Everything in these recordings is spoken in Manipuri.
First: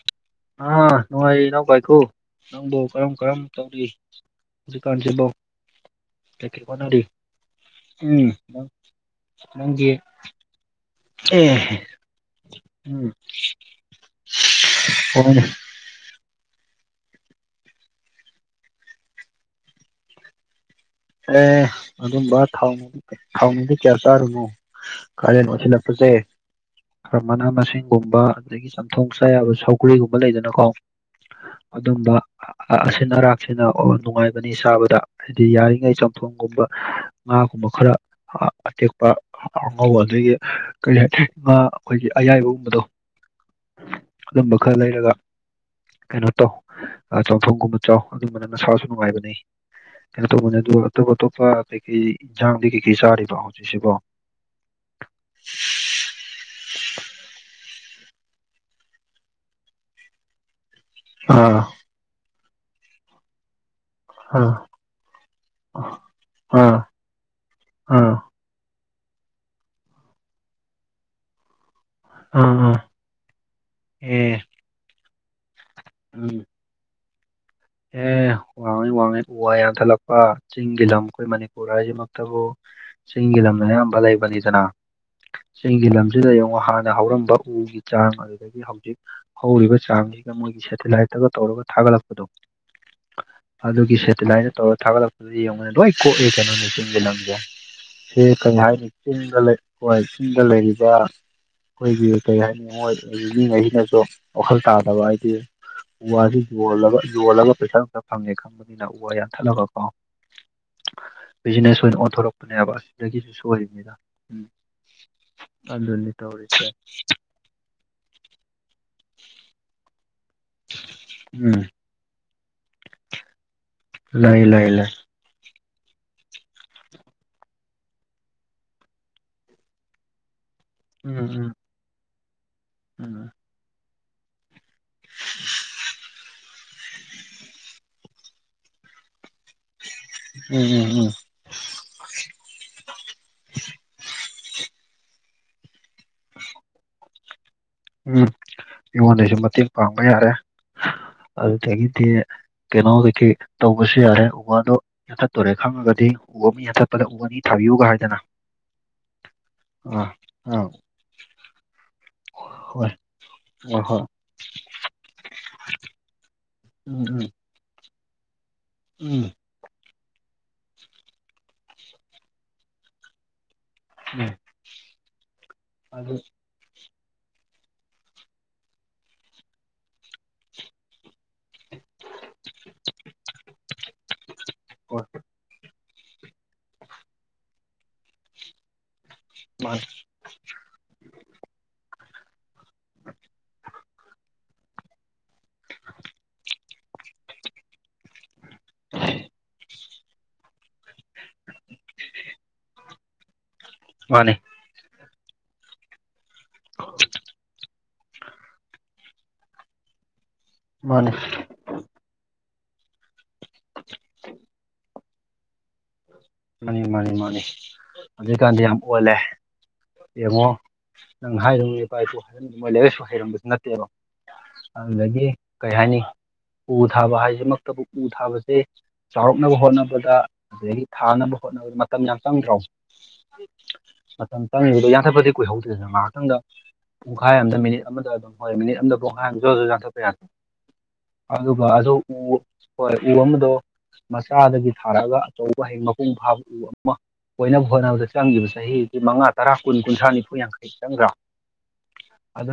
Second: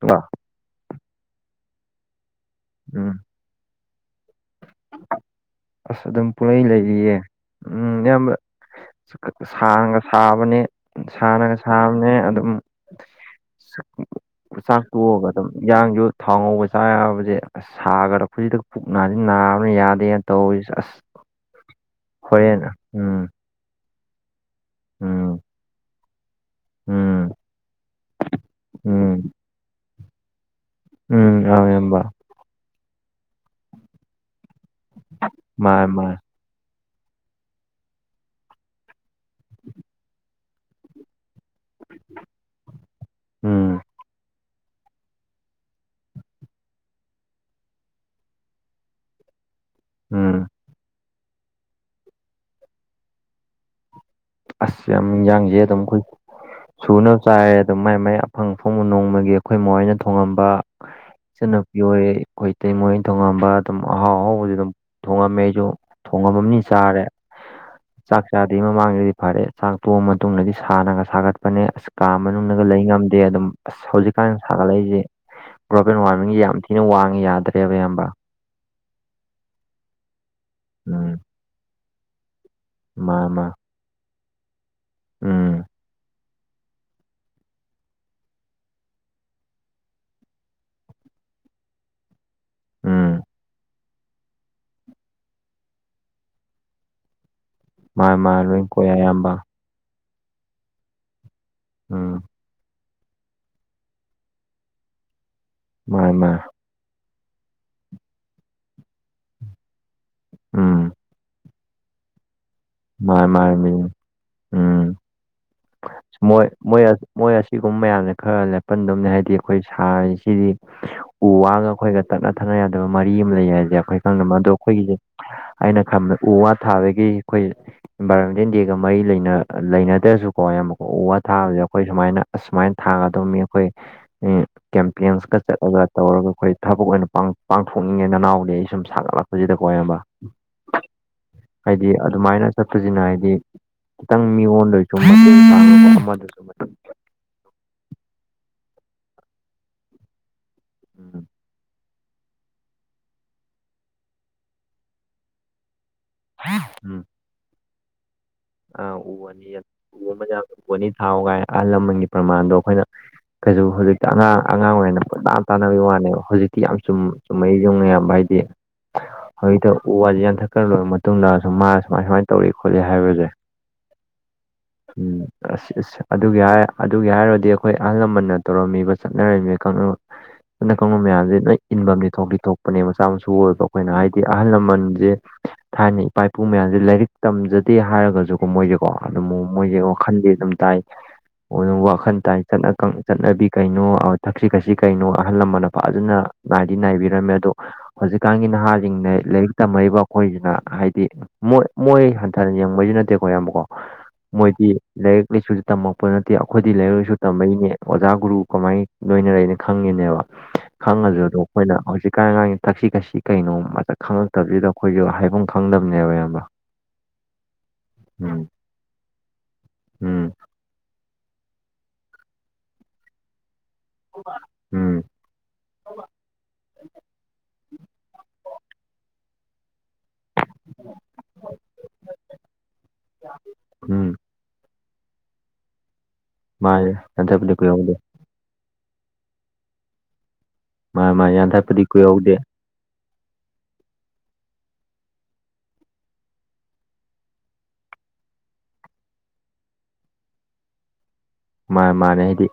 ꯇꯨꯋꯥ ꯑꯥ ꯅꯨꯡꯉꯥꯏꯔꯤꯔꫭ ꯋꯥꯏꯈꯨ ꯅꯪꯕꯨ ꯀꯔꯝ ꯎꯝ ꯀꯔꯝ ꯇꯧꯔꯤ ꯍꯧꯖꯤꯛ ꯀꯥꯟꯁꯤꯕꯣ ꯑꯁ ꯑꯗꯨꯝ ꯄꯨꯡꯂꯩ ꯂꯩꯔꯤꯌꯦ ꯎꯝ ꯅꯪꯒꯤ ꯁꯥꯡꯅ ꯁꯥꯕꯅꯦ ꯁꯥꯅꯥꯒ ꯑꯦ ꯁꯥꯕꯅꯦ ꯑꯗꯨꯝ ꯎꯝ ꯆꯥꯛ ꯇꫭꯛꯑꯒ ꯍꯣꯏꯅꯦ ꯑꯗꯨꯝ ꯍꯟꯖꯥꯡꯖꯨ ꯊꯥꯎ ꯉꯧꯕ ꯆꯥꯕꯖꯦ ꯑꯁ ꯁꯥꯒꯠꯗꯂꯛꯄꯖꯤꯗ ꯄꯨꯛ ꯅꯁꯤ ꯅꯥꯕꯅ ꯌꯥꯗꯦ ꯇꯧꯋꯤꯁꯦ ꯑꯁ ꯑꯦ ꯑꯗꯨꯝꯕ ꯍꯣꯔꯦꯟ ꯊꯥꯎꯅꯨꯡ ꯎꯝ ꯊꯥꯎꯅꯨꯡꯗꯤ ꯀꯌꯥ ꯆꯥꯔꯨꯅꯨ ꯎꯝ ꯀꯥꯂꯦꯟ ꯑꯣꯏꯁꯤꯜ ꯂꯛꯄꯁꯦ ꯈꯔ ꯎꯝ ꯃꯅꯥ ꯃꯁꯤꯡꯒꯨꯝꯕ ꯑꯗꯒꯤ ꯆꯝꯊꯣꯡ ꯆꯥ ꯎꯝ ꯌꯥꯕ ꯁꯧꯒ꯭ꯔꯤꯒꯨꯝꯕ ꯂꯩꯗꯅꯀꯣ ꯎꯝ ꯑꯥꯎ ꯏꯌꯥꯝꯕ ꯑꯗꯨꯝꯕ ꯑꯁꯤꯟ ꯑꯔꯥꯛꯁꯤꯅ ꯅꯨꯡꯉꯥꯏꯕꯅꯤ ꯆꯥꯕꯗ ꯍꯥꯏꯗꯤ ꯌꯥꯏ ꯃꯥꯅꯦ ꯃꯥꯅꯦ ꯒꯨꯝꯕ ꯉꯥꯒꯨꯝꯕ ꯈꯔ ꯑꯇꯦꯛꯄ ꯉꯧꯕ ꯑꯗꯒꯤ ꯀꯔꯤ ꯍꯥꯏ ꯉꯥ ꯑꯩꯈꯣꯏꯒꯤ ꯑꯌꯥꯏꯕꯒꯨꯝꯕꯗꯣ ꯎꯝ ꯑꯗꯨꯝꯕ ꯈꯔ ꯂꯩꯔꯒ ꯀꯩꯅꯣ ꯇꯧ ꯆꯝꯊꯣꯡꯒꯨꯝꯕ ꯆꯥꯎ ꯑꯗꯨꯝꯕꯅ ꯅꯁꯥꯁꯨ ꯅꯨꯡꯉꯥꯏꯕꯅꯤ ꯀꯩꯅꯣ ꯎꯝ ꯇꯧꯕꯅꯦ ꯑꯗꯨ ꯑꯇꯣꯞ ꯑꯇꯣꯞꯄ ꯀꯩꯀꯩ ꯖꯥꯝꯗꯤ ꯀꯩ ꯀꯩ ꯆꯥꯔꯤꯕꫭ ꯍꯧꯖꯤꯛꯁꯤꯕꯣ ꯑꯁ ꯌꯥꯝ ꯏꯟꯖꯥꯡꯁꯦ ꯑꯗꯨꯝ ꯑꯩꯈꯣꯏ ꯁꯨꯅꯕ ꯆꯥꯏꯌꯦ ꯑꯗꯨꯝ ꯃꯥꯏ ꯃꯥꯏ ꯑꯐꯪ ꯑꯐꯪꯕ ꯅꯣꯡꯃꯒꯤ ꯑꯩꯈꯣꯏ ꯃꯥ ꯍꫭꯏꯅ ꯊꯣꯡꯉꯝꯕ ꯑꯥ ꯏꯆꯟꯅꯨꯄꯤ ꯍꫭꯏ ꯑꯩꯈꯣꯏ ꯏꯇꯩꯃ ꯍꫭꯏ ꯊꯣꯡꯉꯝꯕ ꯑꯗꯨꯝ ꯑꯍꯥꯎ ꯑꯥ ꯑꯍꯥꯎꯕꯖꯦ ꯑꯗꯨꯝ ꯊꯣꯡꯉꯝꯃꯦ ꯑꯩꯁꯨ ꯊꯣꯡꯉꯝꯃꯝꯅꯤꯅ ꯑꯥ ꯆꯥꯔꯦ ꯑꯥ ꯆꯥꯛ ꯆꯥꯗꯔꯤ ꯃꯃꯥꯡꯗꯗꯤ ꯐꯔꯦ ꯆꯥꯛ ꯇꯣꯛꯑꯕ ꯃꯇꯨꯡꯗꯗꯤ ꯁꯥꯟꯅꯒ ꯁꯥꯒꯠꯄꯅꯦ ꯑꯁ ꯀꯥ ꯑꯥ ꯃꯅꯨꯡꯗꯒ ꯑꯥ ꯂꯩ ꯉꯝꯗꯦ ꯑꯗꯨꯝ ꯑꯁ ꯍꯧꯖꯤꯛꯀꯥꯟ ꯑꯦ ꯁꯥꯒꯠꯂꯛꯏꯁꯦ ꯒ꯭ꯂꯣꯕꯦꯜ ꯋꯥꯔꯃꯤꯡꯁꯦ ꯎꯝ ꯌꯥꯝ ꯊꯤ ꯊꯤꯅ ꯋꯥꯡꯉꯦ ꯌꯥꯗ꯭ꯔꯦ ꯑꯦ ꯋꯥꯡꯉꯤ ꯋꯥꯡꯉꯤ ꯎ ꯋꯥ ꯌꯥꯟꯊꯠꯂꯛꯄ ꯆꯤꯡꯒꯤ ꯂꯝ ꯎꯝ ꯑꯩꯈꯣꯏ ꯃꯅꯤꯄꯨꯔ ꯍꯥꯏꯁꯤꯃꯛꯇꯕꯨ ꯃꯥ ꯆꯤꯡꯒꯤ ꯃꯥ ꯂꯝ ꯑꯌꯥꯝꯕꯥ ꯂꯩꯕꯅꯤꯗꯅ ꯎꯝ ꯆꯤꯡꯒꯤ ꯂꯝ ꯑꯁꯤꯗ ꯌꯦꯡꯉꯣ ꯍꯥꯟꯅ ꯍꯧꯔꯝꯕ ꯎꯒꯤ ꯆꯥꯡ ꯑꯗꯨꯗꯒꯤ ꯍꯧꯖꯤꯛ ꯍꯧꯔꯤꯕ ꯆꯥꯡꯁꯤꯒ ꯃꯣꯏꯒꯤ ꯁꯦꯇꯤꯂꯥꯏꯠꯇꯒ ꯇꯧꯔꯒ ꯊꯥꯒꯠꯂꯛꯄꯗꯣ ꯎꯝ ꯑꯗꯨꯒꯤ ꯁꯦꯇꯦꯂꯥꯏꯠꯅ ꯇꯧꯔꯒ ꯊꯥꯒꯠꯂꯛꯄꯗ ꯌꯦꯡꯉꯨꯅꯤ ꯂꯣꯏ ꯀꯣꯛꯏ ꯀꯩꯅꯣꯅꯦ ꯆꯤꯡꯒꯤ ꯂꯝꯁꯦ ꯃꯥ ꯁꯤ ꯃꯥ ꯀꯩ ꯂꯣꯏ ꯍꯥꯏꯅꯤ ꯀꯣꯛꯑꯦ ꯑꯌꯥꯝꯕ ꯆꯤꯡꯗ ꯂꯩ ꯑꯩꯈꯣꯏ ꯆꯤꯡꯗ ꯂꯩꯔꯤꯕ ꯎꯝ ꯑꯩꯈꯣꯏꯒꯤ ꯀꯔꯤ ꯍꯥꯏꯅꯤ ꯃꯣꯏ ꯂꯩꯔꯤ ꯃꯤꯒꯩꯖꯤꯅꯁꯨ ꯋꯥꯈꯜ ꯇꯥꯗꯕ ꯍꯥꯏꯗꯤ ꯃꯥꯅꯦ ꯎꯋꯥꯖꯤ ꯃꯥꯅꯦ ꯌꯣꯜꯂꯒ ꯌꯣꯜꯂꯒ ꯄꯩꯁꯥ ꯐꯖ ꯐꯪꯉꯦ ꯈꯪꯕꯅꯤꯅ ꯎ ꯋꯥ ꯌꯥꯟꯊꯠꯂꯒ ꯀꯣ ꯎꯝ ꯕꯤꯖꯤꯅꯦꯁ ꯑꯣꯏꯅ ꯑꯣꯟꯊꯣꯔꯛꯄꯅꯦꯕ ꯑꯁ ꯃꯥꯥꯏ ꯃꯥꯥꯏ ꯃꯤ ꯎꯝ ꯑꯗꯨꯅꯤ ꯃꯣꯏ ꯇꯧꯔꯤꯁꯦ ꯃꯣꯏ ꯃꯣꯏ ꯁꯤꯒꯨꯝꯕ ꯃꯌꯥꯝꯖꯦ ꯈꯔ ꯂꯦꯞꯄꯟꯗꯕꯅꯦ ꯍꯥꯏꯗꯤ ꯑꯩꯈꯣꯏ ꯁꯥꯔꯤꯁꯤꯗꯤ ꯎ ꯎꯝ ꯋꯥꯒ ꯑꯩꯈꯣꯏꯒ ꯇꯠꯅ ꯊꯥꯅ ꯌꯥꯗꯕ ꯃꯔꯤ ꯑꯃ ꯂꯩ ꯍꯥꯏꯁꯦ ꯑꯩꯈꯣꯏ ꯈꯪꯅ ꯂꯩ ꯃꯗꯨ ꯂꯩ ꯂꯩ ꯑꯩꯈꯣꯏꯒꯤ ꯑꯩꯅ ꯈꯟꯕꯗ ꯎ ꯋꯥ ꯊꯥꯕꯒꯤ ꯑꯩꯈꯣꯏ ꯏꯟꯚꯥꯏꯔꯣꯟꯃꯦꯟ ꯗꯦꯒ ꯃꯔꯤ ꯂꯩꯅ ꯂꯩꯅꯗ꯭ꯔꯁꯨꯀꯣ ꯌꯥꯝ ꯎ ꯋꯥ ꯎꯝ ꯊꯥꯕꯖꯦ ꯎꯝ ꯑꯩꯈꯣꯏ ꯁꯨꯃꯥꯏꯅ ꯑꯁꯨꯃꯥꯏꯅ ꯎꯝ ꯊꯥꯒꯗꯝꯃꯤ ꯑꯩꯈꯣꯏ ꯀꯦꯝꯄꯦꯟꯁꯀ ꯆꯠꯂꯒ ꯇꯧꯔꯒ ꯑꯩꯈꯣꯏ ꯊꯕꯛ ꯑꯣꯏꯅ ꯄꯥꯡ ꯄꯥꯡꯊꯣꯛꯅꯤꯡꯉꯦ ꯅꯅꯥꯎꯗꯤ ꯑꯩ ꯁꯨꯝ ꯁꯥꯒꯠꯂꯛꯄꯁꯤꯗꯀꯣ ꯏꯌꯥꯝꯕ ꯎꯝ ꯎꯝ ꯎꯝ ꯍꯥꯏꯗꯤ ꯑꯗꯨꯃꯥꯏꯅ ꯆꯠꯄꯁꯤꯅ ꯍꯥꯏꯗꯤ ꯈꯤꯇꯪ ꯃꯤꯉꯣꯟꯗ ꯑꫭꯏꯁꯨ ꯃꯇꯦꯡ ꯄꯥꯡꯅꯕ ꯑꯃꯗꯁꯨ ꯎꯝ ꯃꯤꯉꯣꯟꯗꯩꯁꯨ ꯃꯇꯦꯡ ꯄꯥꯡꯕ ꯌꯥꯔꯦ ꯎꯝ ꯑꯗꯨꯗꯒꯤꯗꯤ ꯀꯩꯅꯣ ꯀꯩ ꯀꯩ ꯇꯧꯕꯁꯨ ꯌꯥꯔꯦ ꯎ ꯋꯥꯗꯣ ꯌꯥꯟꯊꯠꯇꯣꯔꯦ ꯈꯪꯉꯒꯗꯤ ꯎ ꯑꯃ ꯌꯥꯟꯊꯠꯄꯗ ꯎ ꯑꯅꯤ ꯊꯥꯕꯤꯌꯨꯒ ꯍꯥꯏꯗꯅ ꯑ ꯎ ꯑꯅꯤ ꯑꯥ ꯎ ꯃꯗ ꯑꯥ ꯎ ꯋꯥꯅꯤ ꯊꯥꯎꯒꯥꯏ ꯑꯍꯜ ꯂꯃꯟꯒꯤ ꯄ꯭ꯔꯃꯥꯟꯗꯣ ꯑꯩꯈꯣꯏꯅ ꯍꯣꯏ ꯀꯩꯁꯨ ꯍꯣꯏ ꯍꯣꯏ ꯍꯧꯖꯤꯛꯇꯤ ꯑꯉꯥꯡ ꯑꯉꯥꯡ ꯑꯣꯏꯅ ꯄꯨꯅꯥ ꯇꯥꯟꯅꯕꯒꯤ ꯋꯥꯅꯦꯕ ꯍꯧꯖꯤꯛꯇꯤ ꯊꯤ ꯌꯥꯝ ꯆꯨꯝ ꯎꯝ ꯎꯝ ꯆꯨꯝꯃꯛ ꯏꯁꯦ ꯆꯨꯝꯉꯩꯌꯥꯝꯕ ꯍꯥꯏꯗꯤ ꯎꯝ ꯍꯧꯖꯤꯛꯇ ꯎ ꯋꯥꯁꯤꯦ ꯌꯥꯟꯊꯠꯀ꯭ꯔ ꯂꯣꯏꯔ ꯃꯇꯨꯡꯗꯁꯨꯨꯝ ꯃꯥꯅ ꯁꯨꯃꯥꯏ ꯁꯨꯃꯥꯏꯅ ꯇꯧꯔ ꯈꯣꯠꯂ‌ꯦ ꯍꯥꯏꯕꯁꯦ ꯎꯝ ꯎꯝ ꯑꯁ ꯑꯁ ꯑꯗꯨ ꯑꯗꯨꯒꯤ ꯍꯥꯏꯔ ꯑꯗꯨꯒꯤ ꯍꯥꯏꯔꯗꯤ ꯑꯩꯈꯣꯏ ꯑꯍꯜ ꯂꯃꯟꯅ ꯇꯧꯔꯝꯃꯤꯕ ꯆꯠꯅꯔꯝꯃꯤ ꯀꯥꯡꯂꯨꯞ ꯆꯠꯅ ꯀꯥꯡꯂꯣꯟ ꯃꯌꯥꯝ ꯅꯣꯏ ꯏꯟꯐꯝꯗꯤ ꯊꯣꯛꯇꯤ ꯊꯣꯛꯄꯅꯦ ꯃꯆꯥ ꯃꯁꯨ ꯑꯣꯏꯕ ꯑꯩꯈꯣꯏꯅ ꯍꯥꯏꯗꯤ ꯑꯍꯜ ꯍꯣꯏ ꯂꯃꯟꯁꯦ ꯊꯥꯏꯅꯩ ꯏꯄꯥ ꯏꯄꯨ ꯃꯌꯥꯝꯁꯦ ꯂꯥꯏꯔꯤꯛ ꯇꯝꯖꯗꯦ ꯍꯥꯏꯔꯒꯁꯨꯀꯣ ꯃꯣꯏꯁꯨ ꯀ‌ꯣ ꯑꯗꯨꯝ ꯃꯣꯏꯁꯦ ꯋꯥꯈꯟꯗꯤ ꯑꯗꯨꯝ ꯇꯥꯏ ꯑꯣꯏꯅ [unintelligible] ꯋꯥꯈꯜ ꯇꯥꯏ ꯆꯠꯅꯕꯤ ꯀꯩꯅꯣ ꯊꯛꯁꯤ ꯈꯥꯁꯤ ꯀꯩꯅꯣ ꯑꯍꯜ ꯂꯃꯟꯅ ꯐꯖꯅ ꯅꯥꯏꯕꯤꯔꯝꯃꯦ ꯑꯗꯣ ꯍꯧꯖꯤꯛꯀꯥꯟꯒꯤ ꯅꯍꯥꯁꯤꯡꯅ ꯂꯥꯏꯔꯤꯛ ꯇꯝꯃꯏꯕ ꯑꯩꯈꯣꯏꯁꯤꯅ ꯍꯥꯏꯗꯤ ꯃꯣꯏ ꯃꯣꯏ ꯍꯟꯊꯅ ꯌꯦꯡꯕꯩꯁꯨ ꯅꯠꯇꯦꯀꯣ ꯑꯌꯥꯝꯕꯀꯣ ꯃꯥꯅꯤ ꯃꯣꯏꯗꯤ ꯂꯥꯏꯔꯤꯛ ꯂꯥꯏꯁꯨ ꯇꯝꯃꯛꯄ ꯅꯠꯇꯦ ꯑꯩꯈꯣꯏꯗꯤ ꯂꯥꯏꯔꯛ ꯂꯥꯏꯁꯨ ꯇꯝꯃꯛꯏꯅꯦ ꯑꯣꯖꯥ ꯒꯨꯔꯨ ꯀꯃꯥꯏꯅ ꯂꯣꯏꯅꯔꯅ ꯈꯪꯉꯤꯅꯦꯕ ꯃꯥꯅꯤ ꯃꯥꯅꯤ ꯈꯪꯉꯁꯨ ꯑꯗꯣ ꯑꯩꯈꯣꯏꯅ ꯍꯧꯖꯤꯛꯀꯥꯟ ꯀꯥꯟꯁꯤ ꯊꯛꯁꯤ ꯈꯛꯁꯤ ꯀꯩꯅꯣ ꯃꯁꯛ ꯈꯪꯉꯛꯇꯕꯁꯤꯗ ꯑꯩꯈꯣꯏꯁꯨ ꯍꯥꯏꯐꯝ ꯈꯪꯗꯕꯅꯦꯕ ꯏꯌꯥꯝꯕ ꯃꯥꯅꯤ ꯃꯥꯅꯤ ꯃꯥꯅꯤ ꯎꯝ ꯑꯗꯨꯛꯀꯥꯟꯗꯤ ꯌꯥꯝ ꯑꯣꯜꯂꯦ ꯎꯝ ꯌꯦꯡꯉꯣ ꯅꯪ ꯍꯥꯏꯔꯨ ꯏꯄꯥ ꯏꯄꯨ ꯍꯥꯏꯔꯝꯗ ꯃꯣꯏ ꯂꯥꯏꯛꯥꯏꯁꯨ ꯍꯩꯔꯝꯕꯁꯨ ꯅꯠꯇꯦꯕ [inaudible] ꯑꯗꯨꯗꯒꯤ ꯀꯩ ꯍꯥꯏꯅꯤ ꯎ ꯊꯥꯕ ꯍꯥꯏꯁꯤꯃꯛꯇꯕꯨ ꯎ ꯊꯥꯕꯁꯦ ꯆꯥꯎꯔꯛꯅꯕ ꯍꯣꯠꯅꯕꯗ ꯊꯥꯅꯕ ꯍꯣꯠꯅꯕꯗ ꯃꯇꯝ ꯌꯥꯝ ꯆꯪꯗ꯭ꯔꯣ ꯎꯝ ꯃꯇꯝ ꯆꯪꯉꯕꯗꯣ ꯌꯥꯟꯊꯠꯄꯗꯤ ꯀꯨꯏꯍꯧꯗꯦꯗꯅ ꯉꯥꯏꯍꯥꯛꯇꯪꯗ ꯃꯥꯅꯦ ꯄꯨꯡꯈꯥꯏ ꯑ ꯍꯟꯊꯕꯗꯤ ꯑꯃꯗ ꯃꯤꯅꯤꯠ ꯀꯨꯏꯍꯧꯗꯦ ꯑꯃꯗ ꯑꯗꯨꯝ ꯍꯣꯏ ꯃꯤꯅꯤꯠ ꯑꯃꯗ ꯄꯨꯡꯈꯥꯏ ꯑꯃ ꯆ ꯑꯣꯏꯁꯨ ꯌꯥꯟꯊꯠꯄ ꯌꯥꯗꯦ ꯃꯥ ꯃꯥ ꯑꯗꯨꯒ ꯌꯥꯟꯊꯠꯄꯗꯤ ꯑꯗꯨ ꯀꯨꯏꯍꯧꯗꯦ ꯎ ꯍꯣꯏ ꯎ ꯑꯃꯗꯣ ꯃꯆꯥꯗꯒꯤ ꯊꯥꯔꯛꯑꯒ ꯑꯆꯧꯕ ꯍꯩ ꯃꯄꯨꯡ ꯐꯥꯕ ꯎ ꯑꯃ ꯑꯣꯏꯅꯕ ꯍꯣꯠꯅꯕꯗ ꯆꯪꯈꯤꯕ ꯆꯍꯤꯁꯤ ꯃꯉꯥ ꯇꯔꯥ ꯀꯨꯟ ꯀꯨꯟꯊ꯭ꯔꯥ ꯅꯤꯐꯨ ꯌꯥꯡꯈꯩ ꯆꯪꯗ꯭ꯔ ꯃꯥꯅꯦ ꯃꯥꯅꯦ ꯍꯥꯏꯗꯤ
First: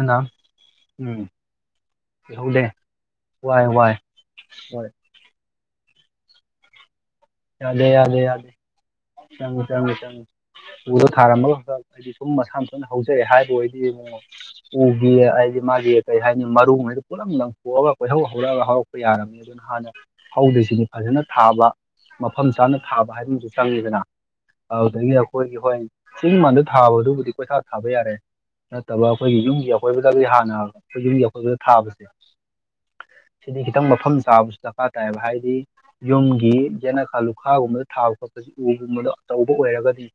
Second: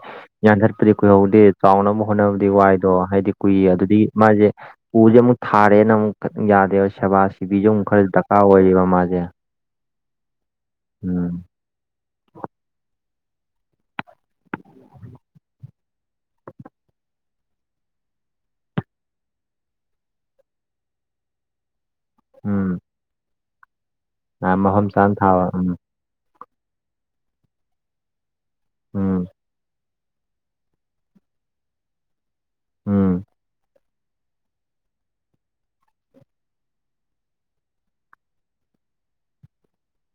ꯌꯥꯟꯊꯠꯄꯗꯤ ꯎꯝ ꯀꯨꯏꯍꯧꯗꯦ ꯆꯥꯎꯅꯕ ꯍꯣꯠꯅꯕꯗꯤ ꯀꯨꯏꯍꯧꯗꯦ ꯋꯥꯏꯗꯣ ꯍꯥꯏꯗꯤ ꯀꯨꯏ ꯋꯥꯏ ꯋꯥꯏ ꯑꯗꯨꯗꯤ ꯃꯥꯁꯦ ꯍꯣꯏ ꯎꯁꯦ ꯑꯃꯨꯛ ꯊꯥꯔꯦꯅ ꯑꯃꯨꯛ ꯌꯥꯗꯦꯕ ꯁꯦꯕꯥ ꯁꯤꯕꯤꯁꯨ ꯑꯃꯨꯛ ꯈꯔ ꯗꯔꯀꯥꯔ ꯑꯣꯏꯔꯤꯕ ꯃꯥꯖꯦ ꯆꯪꯉ ꯆꯪꯉ ꯆꯪꯉꯤ ꯎꯗꯣ ꯊꯥꯔꯝꯃꯒ ꯈꯛꯇ ꯑꯩꯗꯤ ꯁꯨꯝ ꯃꯁꯥ ꯃꯊꯟꯅ ꯍꯧꯖꯔꯦ ꯍꯥꯏꯕ ꯑꯣꯏꯗꯤ ꯃꯑꯣꯛ ꯎꯒꯤ ꯍꯥꯏꯗꯤ ꯃꯥꯒꯤ ꯀꯩ ꯍꯥꯏꯅꯤ ꯃꯔꯨꯉꯩꯗ ꯄꯨꯂꯞ ꯂꯪꯊꯣꯛꯑꯒ ꯀꯣꯏꯍꯧ ꯍꯧꯔꯒ ꯍꯧꯔꯛꯄ ꯌꯥꯔꯝꯃꯤ ꯑꯗꯨꯅ ꯍꯥꯟꯅ ꯍꯧꯗ꯭ꯁꯤꯅꯤ ꯐꯖꯅ ꯊꯥꯕ ꯃꯐꯝ ꯆꯥꯅ ꯎꯝ ꯊꯥꯕ ꯍꯥꯏꯕ ꯑꯃꯁꯁꯨ ꯆꯪꯉꯤꯗꯅ ꯃꯐꯝ ꯆꯥꯅ ꯑꯗꯨꯗꯒꯤ ꯊꯥꯕ ꯑꯩꯈꯣꯏꯒꯤ ꯎꯝ ꯍꯣꯏ ꯁꯤꯒꯤ ꯃꯥꯟꯗ ꯊꯥꯕꯗꯨꯕꯨꯗꯤ ꯀꯣꯏꯊꯥꯛ ꯊꯥꯕ ꯌꯥꯔꯦ ꯅꯠꯇꯕ ꯎꯝ ꯑꯩꯈꯣꯏꯒꯤ ꯌꯨꯝꯒꯤ ꯑꯀꯣꯏꯕꯗꯒꯤ ꯍꯥꯟꯅ ꯑꯩꯈꯣꯏ ꯌꯨꯝꯒꯤ ꯑꯀꯣꯏꯕꯗ ꯊꯥꯕꯁꯦ ꯎꯝ ꯁꯤꯗꯤ ꯈꯤꯇ ꯈꯤꯇꯪ ꯃꯐꯝ ꯆꯥꯕꯁꯨ ꯗꯔꯀꯥꯔ ꯇꯥꯏꯌꯦꯕ ꯍꯥꯏꯗꯤ ꯌꯨꯝꯒꯤ ꯌꯦꯟꯅꯈꯥ ꯂꯨꯈꯥꯒꯨꯝꯕꯗ ꯊꯥꯕ ꯈꯣꯠꯄꯁꯤ ꯎꯒꯨꯝꯕꯗꯣ ꯑꯆꯧꯕ ꯑꯣꯏꯔꯒꯗꯤ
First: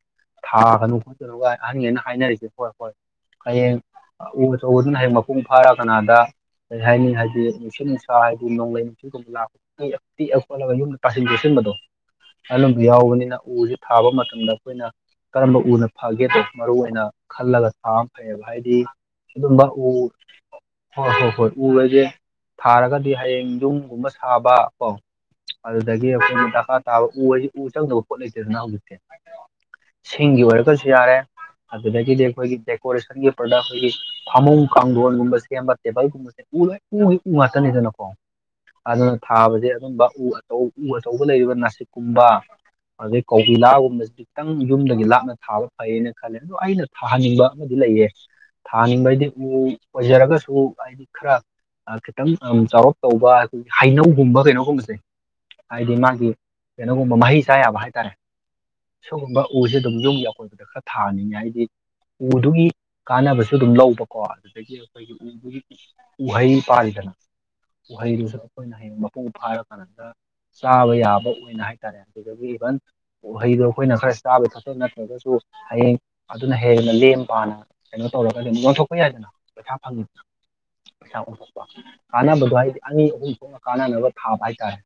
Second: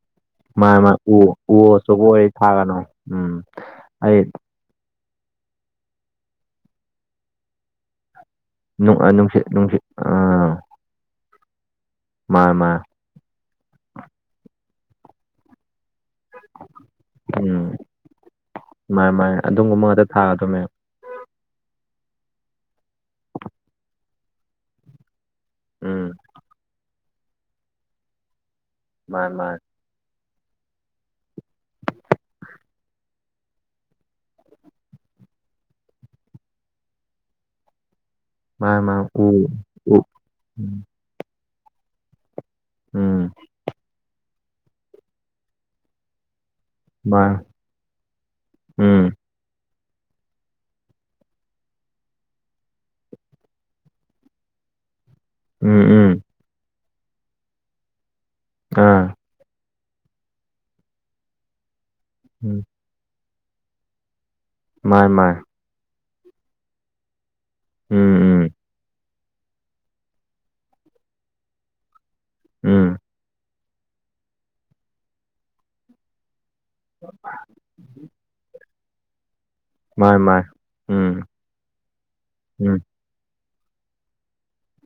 ꯃꯥ ꯃꯥ ꯊꯥꯒꯅꯨ ꯎ ꯈꯣꯠꯅꯨꯒ ꯎ ꯑꯍꯟꯅ ꯑꯆꯧꯕ ꯑꯣꯏꯔꯗꯤ ꯍꯥꯏꯅꯔꯤꯁꯦ ꯍꯣꯏ ꯊꯥꯒꯅꯨ ꯍꯣꯏ ꯎꯝ ꯍꯌꯦꯡ ꯑꯩ ꯇꯧꯕꯗꯨꯅ ꯍꯦꯛ ꯃꯄꯨꯡ ꯐꯥꯔ ꯀꯅꯥꯗ ꯀꯩ ꯍꯥꯏꯅꯤ ꯍꯥꯏꯗꯤꯁꯤ ꯀ ꯍꯥꯏꯗꯤ ꯅꯣꯡꯂꯩ ꯅꯨꯡꯆꯨꯒꯨꯝꯕ ꯅꯨꯡꯁꯤꯠ ꯅꯨꯡꯁꯤꯠ ꯂꯥꯛꯄ ꯑꯛ ꯑꯥ ꯈꯣꯠꯂꯒ ꯌꯨꯝꯗ ꯇꯥꯁꯤꯟ ꯇꯦꯁꯤꯟꯕꯗꯣ ꯃꯥ ꯑꯣ ꯃꯥ ꯌꯥꯎꯕꯅꯤꯅ ꯎꯁꯤ ꯊꯥꯕ ꯃꯇꯝꯗ ꯑꯩꯈꯣꯏꯅ ꯀꯔꯝꯕ ꯎꯅ ꯐꯒꯦꯗꯣ ꯃꯔꯨꯑꯣꯏꯅ ꯈꯜꯂꯒ ꯎꯝ ꯊꯥꯕꯅ ꯐꯩꯌꯦꯕ ꯍꯥꯏꯗꯤ ꯃꯥ ꯃꯥ ꯑꯗꯨꯝꯕ ꯎ ꯑꯗꯨꯒꯨꯝꯕ ꯉꯥꯛꯇ ꯊꯥꯒꯗꯕꯅꯦ ꯍꯣꯏ ꯍꯣꯏ ꯍꯣꯏ ꯎꯔꯒꯦ ꯊꯥꯔꯒꯗꯤ ꯍꯌꯦꯡ ꯌꯨꯝꯒꯨꯝꯕ ꯁꯥꯕ ꯀꯣ ꯑꯗꯨꯗꯒꯤ ꯎꯝ ꯑꯩꯈꯣꯏꯅ ꯗꯀꯥ ꯇꯥꯕ ꯎ ꯍꯥꯏꯁꯤ ꯎ ꯆꯪꯗꯕ ꯄꯣꯠ ꯂꯩꯇꯦꯗꯅ ꯍꯧꯖꯤꯛꯁꯦ ꯃꯥꯟ ꯃꯥꯟ ꯁꯤꯡꯒꯤ ꯑꯣꯏꯔꯒꯁꯨ ꯌꯥꯔꯦ ꯑꯗꯨꯗꯒꯤꯗꯤ ꯑꯩꯈꯣꯏꯒꯤ ꯗꯦꯀꯣꯔꯦꯁꯟꯒꯤ ꯄ꯭ꯔꯗꯛ ꯑꯩꯈꯣꯏꯒꯤ ꯐꯃꯨꯡ ꯀꯥꯡꯊꯣꯟꯒꯨꯝꯕ ꯁꯦꯝꯕ ꯇꯦꯕꯜꯒꯨꯝꯕ ꯎ ꯂꯣꯏ ꯎꯁꯤ ꯎ ꯉꯥꯛꯇꯅꯤꯗꯅꯀꯣ ꯃꯥ ꯃꯥ ꯑꯗꯨꯅ ꯎ ꯊꯥꯕꯁꯦ ꯑꯗꯨꯝꯕ ꯎ ꯑꯆꯧ ꯑꯆꯧꯕ ꯂꯩꯔꯤꯕ ꯅꯥꯁꯤꯛꯀꯨꯝꯕ ꯑꯗꯩ ꯎꯝ ꯀꯀꯤꯂꯥꯒꯨꯝꯕꯁꯤ ꯈꯤꯇꯪ ꯌꯨꯝꯗꯒꯤ ꯂꯥꯞꯅ ꯊꯥꯕ ꯐꯩꯌꯦꯅ ꯈꯜꯂꯦ ꯑꯗꯣ ꯑꯩꯅ ꯃꯥ ꯊꯥꯍꯟꯅꯤꯡꯕ ꯑꯃꯗꯤ ꯂꯩꯌꯦ ꯊꯥꯍꯟꯅꯤꯡꯕ ꯎꯝ ꯍꯥꯏꯗꯤ ꯎ ꯑꯣꯏꯖꯔꯒꯁꯨ ꯍꯥꯏꯗꯤ ꯈꯔ ꯈꯤꯇꯪ ꯆꯥꯎꯔꯞ ꯇꯧꯕ ꯑꯩꯈꯣꯏꯒꯤ ꯍꯩꯅꯧꯒꯨꯝꯕ ꯀꯩꯅꯣꯒꯨꯝꯕꯁꯦ ꯎꯝ ꯍꯥꯏꯗꯤ ꯎꯝ ꯃꯥꯒꯤ ꯀꯩꯅꯣꯒꯨꯝꯕ ꯃꯍꯩ ꯆꯥ ꯌꯥꯕ ꯍꯥꯏꯇꯥꯔꯦ ꯑꯥ ꯑꯗꯨꯒꯨꯝꯕ ꯎꯁꯦ ꯑꯗꯨꯝ ꯌꯨꯝꯒꯤ ꯑꯀꯣꯏꯕꯗ ꯈꯔ ꯊꯥꯍꯅꯤꯡꯉꯦ ꯍꯥꯏꯗꯤ ꯎꯝ ꯎꯗꯨꯒꯤ ꯀꯥꯟꯅꯕꯁꯨ ꯑꯗꯨꯝ ꯂꯧꯕ ꯀꯣ ꯑꯗꯨꯗꯒꯤ ꯃꯥꯏ ꯑꯩꯈꯣꯏꯒꯤ ꯃꯥꯏ ꯎꯕꯒꯤ ꯎꯍꯩ ꯄꯥꯔꯤꯗꯅ ꯎꯝ ꯎꯍꯩꯗꯨꯁꯨ ꯎꯝ ꯑꯩꯈꯣꯏꯅ ꯍꯌꯦꯡ ꯃꯄꯨꯡ ꯐꯥꯔ ꯀꯥꯟꯗ ꯆꯥꯕ ꯌꯥꯕ ꯑꯣꯏꯅ ꯍꯥꯏ ꯍꯥꯏꯇꯥꯔꯦ ꯑꯗꯨꯗꯒꯤ ꯏꯚꯟ ꯎꯝ ꯎꯍꯩꯗꯣ ꯑꯩꯈꯣꯏꯅ ꯈꯔ ꯆꯥꯕ ꯊꯛꯄꯕ ꯅꯠꯇ꯭ꯔꯒꯁꯨ ꯍꯌꯦꯡ ꯑꯗꯨꯅ ꯍꯦꯟꯅ ꯂꯦꯝ ꯄꯥꯅ ꯀꯩꯅꯣ ꯇꯧꯔꯒ ꯑꯗꯨꯝ ꯑꯣꯟꯊꯣꯛꯄ ꯌꯥꯏꯗꯅ ꯄꯩꯁꯥ ꯃꯥꯏ ꯐꯪꯉꯤꯗ ꯃꯥꯏ ꯄꯩꯁꯥ ꯎꯝ ꯑꯣꯟꯊꯣꯛꯄ ꯀꯥꯟꯅꯕꯗꯣ ꯍꯥꯏꯗꯤ ꯎꯝ ꯑꯅꯤ ꯑꯍꯨꯝ ꯊꯣꯛ ꯀꯥꯟꯅꯅꯕ ꯊꯥꯕ ꯍꯥꯏꯇꯥꯔꯦ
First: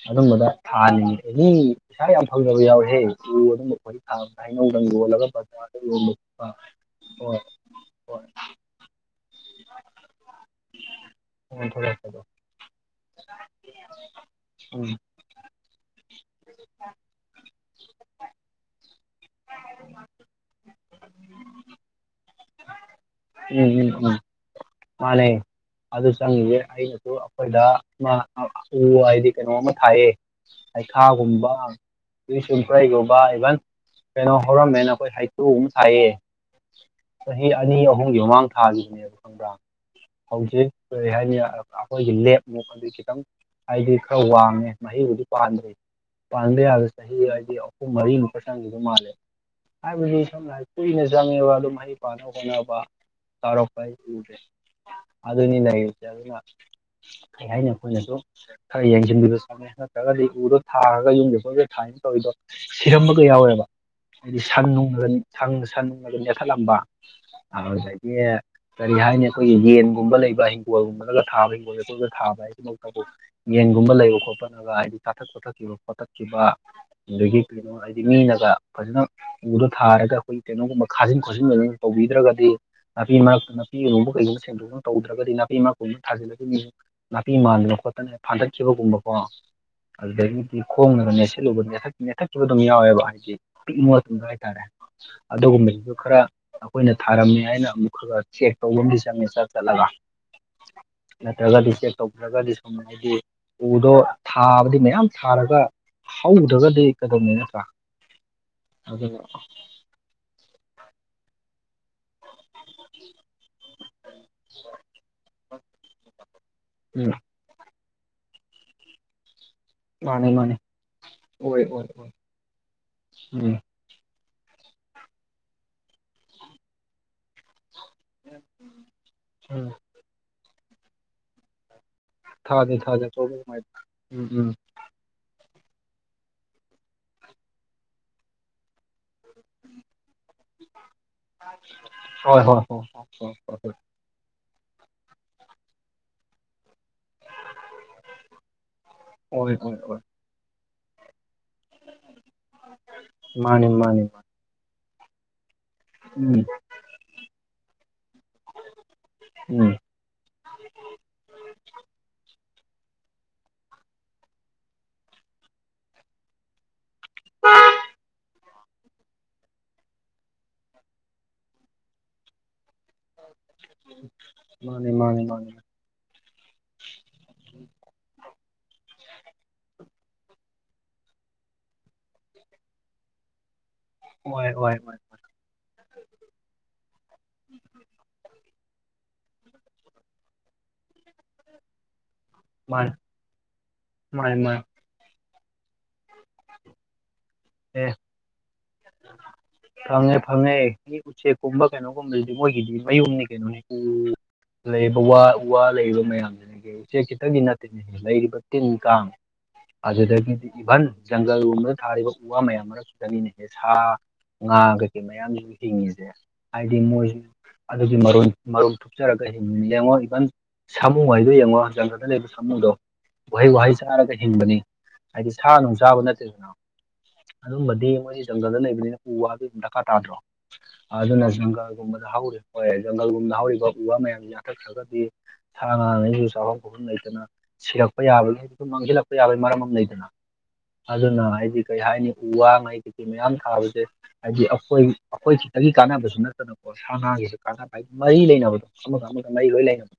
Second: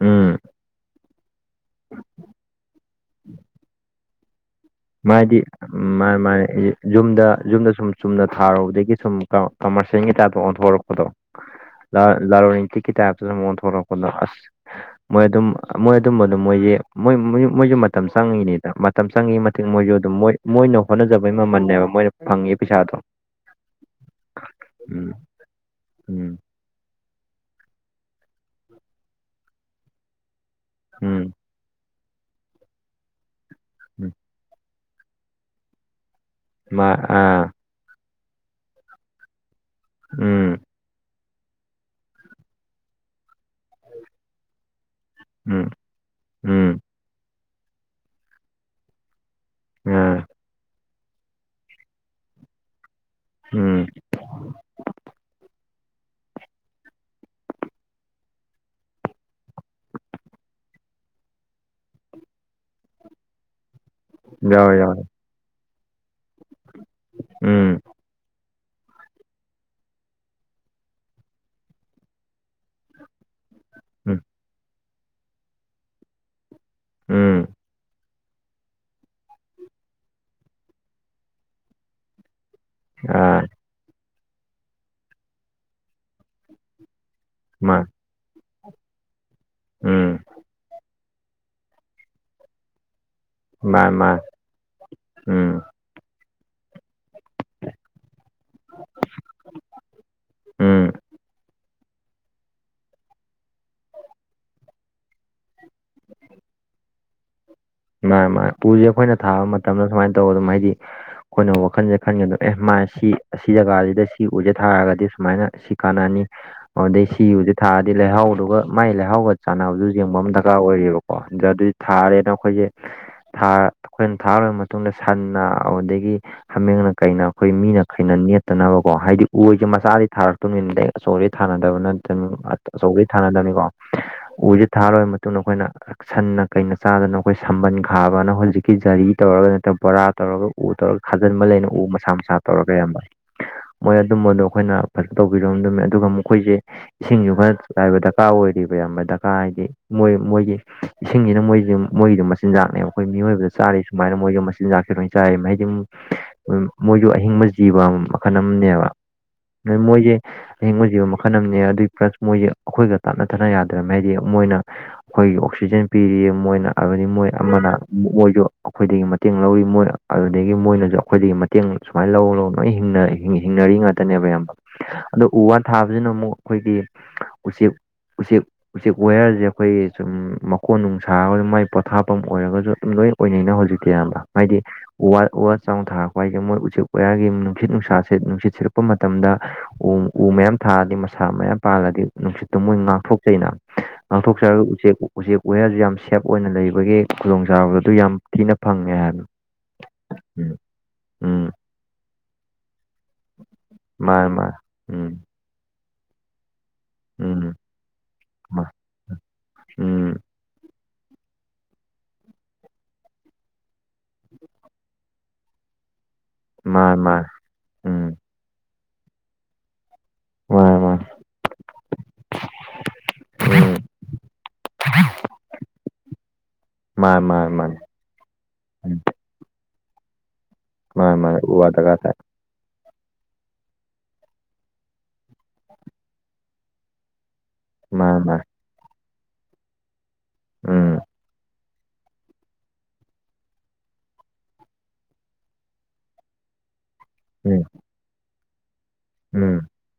ꯎꯝ ꯑꯗꯨꯝꯕꯗ ꯊꯥꯅꯤ ꯑꯦꯅꯤ ꯄꯩꯁꯥ ꯌꯥꯝ ꯐꯪꯗꯕ ꯌꯥꯎꯋꯦꯍꯦ ꯎꯨ ꯑꯗꯨꯝꯕ ꯈꯣꯣꯏ ꯊꯥꯕ ꯂꯅꯧꯗꯪ ꯑꯣꯂꯒ ꯄ ꯎꯝ ꯃꯥꯅꯦ ꯃꯥꯅꯦ ꯌꯨꯝꯗ ꯌꯨꯝꯗ ꯁꯨꯝ ꯆꯨꯝꯅ ꯍꯣꯏ ꯊꯥꯔꯨꯕꯗꯒꯤ ꯁꯨꯝ ꯀꯃꯔꯁꯦꯜꯒꯤ ꯇꯥꯏꯞꯇ ꯎ ꯑꯣꯟꯊꯣꯔꯛꯑꯣ ꯂ ꯂꯥꯔꯅꯤꯇ ꯇ ꯃꯣꯟ ꯊꯔ ꯀꯗ ꯎꯝ ꯃꯣꯏ ꯑꯗꯨꯝ ꯃꯣꯏ ꯑꯗꯨꯝꯕ ꯑꯗꯨꯝ ꯃꯣꯏꯁꯦ ꯃꯣꯏ ꯃꯣꯏꯁꯦ ꯃꯇꯝ ꯆꯪꯉꯤꯅꯤꯗ ꯃꯇꯝ ꯆꯪꯉꯤ ꯃꯣꯏꯁꯨ ꯑꯗꯨꯝ ꯃꯣꯏ ꯃꯣꯏꯅ ꯍꯣꯠꯅꯖꯕꯩ ꯃꯃꯜꯅꯦꯕ ꯃꯣꯏꯅ ꯐꯪꯉꯤ ꯄꯩꯁꯥꯗꯣ ꯎ ꯎꯝ ꯎꯝ ꯃꯥꯅꯦ ꯑꯗꯨ ꯑꯗꯨ ꯎꯝ ꯆꯉꯦ ꯑꯩꯅꯁꯨ ꯑꯩꯈꯣꯏꯗ ꯎ ꯍꯥꯏꯗꯤ ꯀꯩꯅꯣꯝ ꯑꯃ ꯊꯥꯏꯑꯦ ꯎꯝ ꯍꯩꯈꯥꯒꯨꯝꯕ ꯁꯨꯝꯄ꯭ꯔꯩꯒꯨꯝꯕ ꯏꯚꯟ ꯎꯝ ꯀꯩꯅꯣ ꯍꯧꯔꯝꯃꯦꯅ ꯑꯩꯈꯣꯏ ꯍꯩꯇꯨꯒꯨꯝ ꯊꯥꯏꯑꯌꯦ ꯃꯥ ꯑꯥ ꯑꯅꯤ ꯑꯍꯨꯝꯒꯤ ꯃꯃꯥꯡ ꯊꯥꯈꯤꯕꯅꯦꯕ ꯈꯪꯕ꯭ꯔꯥ ꯎꯝ ꯍꯧꯖꯤꯛ ꯀꯩ ꯍꯥꯏꯅꯤ ꯑꯩꯈꯣꯏꯒꯤ ꯂꯦꯞ ꯃꯨꯛꯄ ꯑꯗꯨ ꯈꯤꯇꯪ ꯍꯥꯏꯗꯤ ꯈꯔ ꯋꯥꯡꯉꯦ ꯃꯍꯤꯕꯨꯗꯤ ꯎꯝ ꯄꯥꯟꯗ꯭ꯔꯦ ꯄꯥꯟꯗ ꯎꯝ ꯌꯥꯗ ꯆꯍꯤ ꯍꯥꯏꯗꯤ ꯑꯍꯨꯝ ꯃꯔꯤꯃꯨꯛꯄꯥ ꯆꯪꯗꯗ ꯃꯥꯜꯂꯦ ꯑꯥ ꯍꯥꯏꯕꯗꯤ ꯁꯝꯅ ꯍꯥꯏ ꯀꯨꯏꯅ ꯆꯪꯉꯦꯕ ꯑꯗꯨꯝ ꯃꯍꯩ ꯄꯥꯅ ꯈꯣꯠꯅꯕ ꯇꯧꯔꯛꯄ ꯎꯝ ꯍꯥꯏ ꯎꯝꯦ ꯑꯗꯨꯅꯤ ꯂꯩꯔꯤꯁꯦ ꯑꯗꯨꯅ ꯀꯔꯤ ꯍꯥꯏꯅꯤ ꯑꯩꯈꯣꯏꯅꯁꯨ ꯈꯔ ꯌꯦꯡꯁꯤꯟꯕꯤꯕ ꯆꯥꯟꯅꯩ ꯅꯠꯇ꯭ꯔꯒꯗꯤ ꯎꯗꯣ ꯊꯥꯔꯒ ꯌꯨꯝꯒꯤ ꯐꯐꯝꯁ ꯊꯥꯏꯅ ꯇꯧꯔꯤꯗꯣ ꯁꯤꯔꯝꯃꯒ ꯌꯥꯎꯋꯦꯕ ꯍꯥꯏꯗꯤ ꯌꯥꯎꯋꯦ ꯌꯥꯎꯋꯦ ꯁꯟꯅꯨꯡꯉꯒ ꯁꯪ ꯁꯟ ꯅꯨꯡꯉꯒ ꯅꯦꯊꯜꯂꯝꯑꯕ ꯎꯝ ꯑꯗꯨꯗꯒꯤ ꯇꯔꯤ ꯍꯥꯏ ꯑꯩꯈꯣꯏꯒꯤ ꯌꯦꯟꯒꯨꯝꯕ ꯂꯩꯕ ꯍꯤꯡꯒꯣꯜꯒꯨꯝꯕꯂꯒ ꯊꯥꯕ ꯍꯤꯡꯒꯣꯜ ꯑꯇꯣꯒ ꯊꯥꯕ ꯍꯥꯏꯃꯛꯇꯕꯨ ꯌꯦꯟꯒꯨꯝꯕ ꯂꯩꯕ ꯎꯝ ꯈꯣꯠꯄꯅꯒ ꯍꯥꯏꯗꯤ ꯆꯥꯊꯛ ꯈꯣꯠꯊꯛꯈꯤꯕ ꯈꯣꯠꯇꯛꯈꯤꯕ ꯑꯗꯒꯤ ꯎꯝ ꯀꯩꯅꯣ ꯃꯤꯅꯒ ꯐꯖꯅ ꯎꯗ ꯊꯥꯔꯒ ꯑꯩꯈꯣꯏꯒꯤ ꯀꯩꯅꯣꯒꯨꯝꯕ ꯈꯥꯖꯤꯟ ꯈꯣꯠꯆꯤꯟꯟ ꯇꯧꯕꯤꯗ꯭ꯔꯒꯗꯤ ꯅꯥꯄꯤ ꯑꯥ ꯃꯛꯇ ꯄꯤ ꯑꯣꯡꯕ ꯀꯩꯒꯨꯝꯕ ꯁꯦꯡꯗꯣꯛꯅ ꯇꯧꯗ꯭ꯔꯒꯗꯤ ꯅꯥꯄꯤ ꯏꯃꯄ ꯑꯃ ꯊꯥꯖꯤꯜꯂꯒ ꯃꯤꯌꯦꯡ ꯅꯥꯄꯤ ꯃꯥꯟꯗꯅ ꯃꯥ ꯈꯣꯠꯇꯅ ꯐꯟꯗꯠꯈꯤꯕꯒꯨꯝꯕꯀꯣ ꯎꯝ ꯑꯗꯨꯗꯒꯤꯗꯤ ꯈꯣꯡꯅꯕꯅꯦꯁꯦ ꯠꯂꯨꯕꯊꯊꯠꯈꯤꯕ ꯑꯗꯨꯝ ꯌꯥꯎꯋꯦꯕ ꯍꯥꯏꯗꯤ ꯄꯤꯛꯏꯕ ꯃꯥ ꯃꯥ ꯃꯇꯝꯗ ꯍꯥꯏꯇꯥꯔꯦ ꯎꯝ ꯑꯗꯨꯒꯨꯝꯕꯁꯤꯁꯨ ꯈꯔ ꯑꯩꯈꯣꯏꯅ ꯊꯥꯔꯝꯃꯦ ꯍꯥꯏꯅ ꯑꯃꯨꯛ ꯈ ꯈ ꯆꯦꯛ ꯇꯧꯕꯁꯨ ꯃꯤꯁ ꯆꯂꯒ ꯎꯝ ꯅꯠꯇ꯭ꯔꯖꯗꯤꯇꯦ ꯇꯧꯈ꯭ꯔꯒꯗꯤ ꯁꯨꯝ ꯍꯥꯏꯗꯤ ꯎꯗꯣ ꯊꯥꯕꯗꯤ ꯃꯌꯥꯝ ꯊꯥꯔꯒ ꯍꯧꯗ꯭ꯔꯒꯗꯤ ꯀꯩꯗꯧꯅꯤ ꯅꯠꯇ꯭ꯔꯥ ꯃꯥꯅꯦ ꯃꯥ ꯎꯁꯦ ꯑꯩꯈꯣꯏꯅ ꯑꯗꯨꯅ ꯊꯥꯕ ꯃꯇꯝꯗ ꯁꯨꯃꯥꯏꯅ ꯇꯧꯧꯕ ꯑꯗꯨꯝ ꯍꯥꯏꯗꯤ ꯑꯩꯈꯣꯏꯅ ꯋꯥꯈꯜꯁꯦ ꯈꯟꯒꯦꯗ ꯑꯦ ꯃꯥ ꯁꯤ ꯑꯁꯤ ꯖꯒꯥꯁꯤꯗ ꯁꯤ ꯎꯖꯦ ꯊꯥꯔꯒꯗꯤ ꯁꯨꯃꯥꯏꯅ ꯁꯤ ꯀꯥꯟꯅꯅꯤ ꯑꯗꯨꯗꯩ ꯎꯝ ꯁꯤꯕꯨꯁꯦ ꯊꯥꯛꯑꯗꯤ ꯂꯩꯍꯥꯎꯗꯨꯒ ꯃꯥꯏ ꯂꯩꯍꯥꯎꯒ ꯆꯥꯟꯅꯕ ꯑꯗꯨ ꯌꯦꯡꯕ ꯃꯥꯅꯦ ꯑꯃ ꯗꯔꯀꯥꯔ ꯃꯥꯅꯦ ꯑꯣꯏꯌꯦꯕꯀꯣ ꯑꯗꯨꯗ ꯑꯣꯏ ꯑꯗꯨꯗꯤ ꯑꯣꯏ ꯑꯣꯏ ꯊꯥꯔꯦꯅ ꯑꯩꯈꯣꯏꯁꯦꯥ ꯎꯝ ꯑꯩꯈꯣꯏꯅ ꯊꯥꯔꯕ ꯃꯇꯨꯡꯗ ꯁꯟꯅ ꯑꯗꯨꯗꯒꯤ ꯍꯥꯃꯦꯡꯅ ꯀꯩꯅ ꯑꯩꯈꯣꯏ ꯃꯤꯅ ꯈꯩꯅ ꯅꯦꯠꯇꯅꯕꯀꯣ ꯍꯥꯏꯗꯤ ꯎꯁꯦ ꯎꯝ ꯃꯆꯥꯗꯤ ꯊꯥꯔꯛꯇꯕꯅꯤꯅ ꯑꯩ ꯑꯆꯧꯕꯗꯩ ꯊꯥꯅꯗꯕꯅ ꯊꯥꯖꯦ ꯊꯥꯖꯦ ꯑꯆꯧꯕꯩ ꯑꯆꯧꯕ ꯁꯨꯃꯥꯏꯅ ꯊꯥꯅꯗꯕꯅꯤꯀꯣ ꯎꯝ ꯎꯝ ꯎꯁ ꯊꯥꯔꯣꯏꯔꯕ ꯃꯇꯨꯡꯗ ꯑꯩꯈꯣꯏꯅ ꯁꯟꯅ ꯀꯩꯅ ꯆꯥꯗꯅ ꯑꯩꯈꯣꯏ ꯁꯝꯕꯟ ꯈꯥꯕꯅ ꯍꯧꯖꯤꯛꯀꯤ ꯖꯔꯤ ꯇꯧꯔꯒ ꯅꯠꯇ꯭ꯔꯒ ꯕꯣꯔꯥ ꯇꯧꯔꯒ ꯎ ꯇꯧꯔꯒ ꯈꯥꯖꯤꯟꯕ ꯂꯩꯅ ꯎ ꯃꯁꯥ ꯃꯁꯥ ꯍꯣꯏ ꯍꯣꯏ ꯇꯧꯔꯒ ꯍꯣꯏ ꯌꯥꯝꯕ ꯍꯣꯏ ꯍꯣꯏ ꯃꯣꯏ ꯑꯗꯨꯝꯕꯗꯣ ꯑꯩꯈꯣꯏꯅ ꯐꯖꯅ ꯇꯧꯕꯤꯔꯣꯗꯨꯝꯃꯦ ꯑꯗꯨꯒ ꯃꯈꯣꯏꯁꯦ ꯏꯁꯤꯡꯁꯨ ꯈꯔꯥꯏꯕ ꯗꯔꯀꯥꯔ ꯑꯣꯏꯔꯤꯕ ꯌꯥꯝꯕꯀꯥ ꯀ ꯍꯣꯏ ꯍꯣꯏ ꯑꯣꯏ ꯍꯥꯏꯗꯤ ꯑꯣꯏ ꯑꯣꯏ ꯃꯣꯏ ꯃꯣꯏꯒꯤ ꯏꯁꯤꯡꯁꯤꯅ ꯃꯣꯏꯁꯤ ꯃꯣꯏꯒꯤꯗꯨ ꯃꯆꯤꯟꯖꯥꯛꯅꯦꯕ ꯑꯩꯈꯣꯏ ꯃꯤꯑꯣꯏꯕꯗ ꯃꯥꯅꯤ ꯆꯥꯔꯤ ꯃꯥꯅꯤ ꯁꯨꯃꯥꯏꯅ ꯃꯣꯏꯁꯨ ꯃꯆꯤꯟꯖꯥꯛꯁꯦ ꯂꯣꯏ ꯆꯥꯏꯔ ꯃꯍꯩꯗꯤ ꯎꯝ ꯃꯣꯏꯁꯨ ꯑꯍꯤꯡꯕ ꯖꯤꯕ ꯑꯃ ꯃꯈꯜ ꯑꯃꯅꯦꯕ ꯅꯣꯏ ꯎꯝ ꯃꯣꯏꯁꯦ ꯑꯍꯤꯡꯕꯖꯤꯕ ꯃꯈꯜ ꯑꯃꯅꯦ ꯑꯗꯨꯏ ꯄ꯭ꯂꯁ ꯃꯣꯏꯁꯦ ꯑꯩꯈꯣꯏꯒ ꯇꯥꯞꯅ ꯊꯥꯅ ꯌꯥꯗ꯭ꯔꯕꯅꯤ ꯍꯥꯏꯗꯤ ꯃꯣꯏꯅ ꯑꯩꯈꯣꯏꯒꯤ ꯑꯣꯛꯁꯤꯖꯦꯟ ꯄꯤꯔꯤꯌꯦ ꯃꯣꯏꯅ ꯍꯥꯏꯕꯗꯤ ꯃꯣꯏ ꯑꯃꯅ ꯃꯣꯏꯁꯨ ꯑꯩꯈꯣꯏꯗꯒꯤ ꯃꯇꯦꯡ ꯂꯧꯔꯤ ꯃꯣꯏ ꯑꯗꯨꯗꯒꯤ ꯃꯣꯏꯅꯁꯨ ꯑꯩꯈꯣꯏꯗꯒꯤ ꯦꯡ ꯁꯨꯃꯥꯏꯅ ꯂꯧ ꯂꯧ ꯂꯣꯏ ꯍꯤꯡꯅꯔꯤ ꯉꯥꯛꯇꯅꯦꯕ ꯑꯌꯥꯝꯕ ꯃꯥꯅꯤ ꯃꯥꯅꯤ ꯑꯗꯣ ꯎ ꯃꯥꯅꯤ ꯋꯥ ꯊꯥꯕꯁꯤꯅ ꯑꯃꯨꯛ ꯑꯩꯈꯣꯏꯒꯤ ꯎꯆꯦꯛ ꯎꯆꯦꯛ ꯎꯆꯦꯛ ꯋꯦꯌꯔꯁꯦ ꯑꯩꯈꯣꯏꯒꯤ ꯁꯨꯝ ꯃꯀꯣꯟ ꯅꯨꯡ ꯁꯥꯔꯒ ꯃꯥꯏ ꯄꯣꯊꯥꯞ ꯃꯐꯝ ꯑꯣꯏꯔꯒꯁꯨ ꯑꯗꯨ ꯂꯣꯏ ꯑꯣꯏꯅꯩꯅ ꯍꯧꯖꯤꯛꯇꯤ ꯑꯌꯥꯝꯕ ꯑꯣꯏ ꯑꯣꯏ ꯍꯥꯏꯗꯤ ꯑꯣꯏ ꯋꯥ ꯋꯥ ꯆ ꯊꯥꯔꯛꯄ ꯍꯥꯏꯏꯁꯦ ꯃꯣꯏ ꯎꯆꯦꯛ ꯀꯌꯥꯒꯤ ꯅꯨꯡꯁꯤꯠ ꯅꯨꯡꯁꯥꯥꯁꯦ ꯅꯨꯡꯁꯤꯠ ꯁꯤꯔꯛꯄ ꯃꯇꯝꯗ ꯎ ꯎ ꯃꯌꯥꯝ ꯊꯥꯔꯗꯤ ꯃꯁꯥ ꯃꯌꯥꯝ ꯄꯥꯜꯂꯗꯤ ꯅꯨꯡꯁꯤꯠꯇꯣ ꯃꯣꯏ ꯃꯥꯅꯤ ꯉꯥꯛꯊꯣꯛꯆꯩꯩꯅ ꯃꯥꯅꯤ ꯃꯥꯅꯤ ꯉꯥꯛꯊꯣꯛꯆꯔꯒ ꯎꯆꯦꯛ ꯎꯆꯦꯛ ꯎꯦꯔꯁꯨ ꯌꯥꯝ ꯁꯦꯞ ꯑꯣꯏꯅ ꯂꯩꯕꯒꯤ ꯈꯨꯗꯣꯡ ꯆꯥꯕ ꯑꯗꯨ ꯑꯦ ꯌꯥꯝ ꯊꯤꯅ ꯐꯪꯉꯦ ꯍꯥꯏꯕꯅ ꯐꯪꯉꯦ ꯐꯪꯉꯦ ꯃꯤ ꯎꯆꯦꯛꯀꯨꯝꯕ ꯀꯩꯅꯣꯒꯨꯝꯕꯗꯨꯗꯤ ꯃꯣꯏꯒꯤꯗꯤ ꯃꯌꯨꯝꯅꯤ ꯀꯩꯅꯣꯅꯤ ꯃꯥꯅꯦ ꯃꯥꯅꯦ ꯎ ꯎꯝ ꯋꯥ ꯂꯩꯔꯤꯕ ꯃꯌꯥꯝꯁꯤꯅ ꯀ ꯆ ꯎꯆꯦꯛ ꯈꯤꯇꯪꯒꯤ ꯎꯝ ꯅꯠꯇꯦꯅꯦ ꯂꯩꯔꯤꯕ ꯇꯤꯟ ꯀꯥꯡ ꯎꯝ ꯑꯗꯨꯗꯒꯤꯗꯤ ꯏꯚꯟ ꯖꯪꯒꯜꯒꯣꯝꯗ ꯊꯥꯔꯤꯕ ꯎ ꯋꯥ ꯃꯌꯥꯝ ꯃꯔꯛꯁꯤ ꯆꯪꯅꯤꯅꯦꯍꯦ ꯁꯥ ꯉꯥ ꯀꯩꯀꯩ ꯃꯌꯥꯝꯁꯨ ꯍꯤꯡꯉꯤꯁꯦ ꯍꯥꯏꯗꯤ ꯃꯥꯅꯦ ꯃꯣꯏꯁꯨ ꯃꯥꯅꯦ ꯑꯗꯨꯒꯤ ꯎꯝ ꯃꯔꯣꯟ ꯃꯔꯣꯟ ꯊꯣꯛꯨꯞꯆꯔꯒ ꯍ ꯂꯡꯉꯣ ꯏꯚꯟ ꯃꯥꯅꯦ ꯃꯥꯅꯦ ꯁꯥꯃꯨ ꯍꯥꯏꯗꯣ ꯌꯦꯡꯉꯣ ꯍꯛꯆꯥꯟꯖꯗ ꯂꯩꯕ ꯁꯥꯃꯨꯗꯣ ꯋꯥꯍꯩ ꯋꯥꯍꯩ ꯎꯝ ꯆꯥꯔꯒ ꯍꯤꯡꯕꯅꯤ ꯍꯥꯏꯗꯤ ꯁꯥ ꯅꯨꯡ ꯆꯥꯕ ꯅꯠꯇꯦꯗꯅ ꯃꯥꯅꯦ ꯃꯥꯅꯦ ꯃꯥꯅꯦ ꯑꯗꯨꯝꯕꯗꯤ ꯃꯣꯏꯗꯤ ꯖꯪꯒꯜꯗ ꯂꯩꯕꯅꯤꯅ ꯎꯝ ꯎ ꯋꯥꯕ ꯑꯗꯨꯝ ꯗꯔꯀꯥꯔ ꯇꯥꯗ꯭ꯔꯣ ꯃꯥꯅꯦ ꯑꯗꯨꯅ ꯃꯥꯅꯦ ꯎ ꯋꯥ ꯗꯔꯀꯥꯔ ꯖꯪꯒꯜꯒꯨꯝꯕꯗ ꯇꯥꯏ ꯍꯧꯋꯦ ꯍꯣꯏ ꯖꯪꯒꯜꯒꯨꯝꯕꯅ ꯍꯧꯔꯤꯕ ꯎ ꯋꯥ ꯃꯌꯥꯝꯁ ꯌꯥꯥꯊꯠꯈ꯭ꯔꯒꯗꯤ ꯁꯥ ꯉꯥꯉꯩꯁꯨ ꯆꯥꯎꯈꯠ ꯈꯍꯟ ꯂꯩꯇꯅ ꯁꯤꯔꯛꯄ ꯃꯥꯅꯦ ꯌꯥꯕꯒꯤ ꯃꯥꯅꯦ ꯍꯥꯏꯁꯨ ꯃꯥꯡꯁꯤꯜꯂꯛꯄ ꯌꯥꯕꯒꯤ ꯃꯔꯝ ꯑꯃ ꯂꯩꯗꯅ ꯎꯝ ꯑꯗꯨꯅ ꯍꯥꯏꯗꯤ ꯀꯩ ꯍꯥꯏꯅꯤ ꯀ ꯋꯥ ꯉ ꯍꯥꯏ ꯃꯌꯥꯝ ꯊꯥꯕꯁꯦ ꯍꯥꯏꯗꯤ ꯑꯩꯈꯣꯏ ꯑꯩꯈꯣꯏ ꯈꯤꯇꯒꯤ ꯀꯥꯟꯅꯕꯁꯨ ꯅꯠꯇꯅꯀꯣ ꯁꯥ ꯉꯒꯤ ꯀ ꯃꯔꯤ ꯂꯩꯅꯕꯗꯣ ꯑꯃꯒ ꯑꯃꯒ ꯎꯝ ꯃꯔꯤ ꯎꯝ ꯂꯣꯏ ꯂꯩꯅꯕ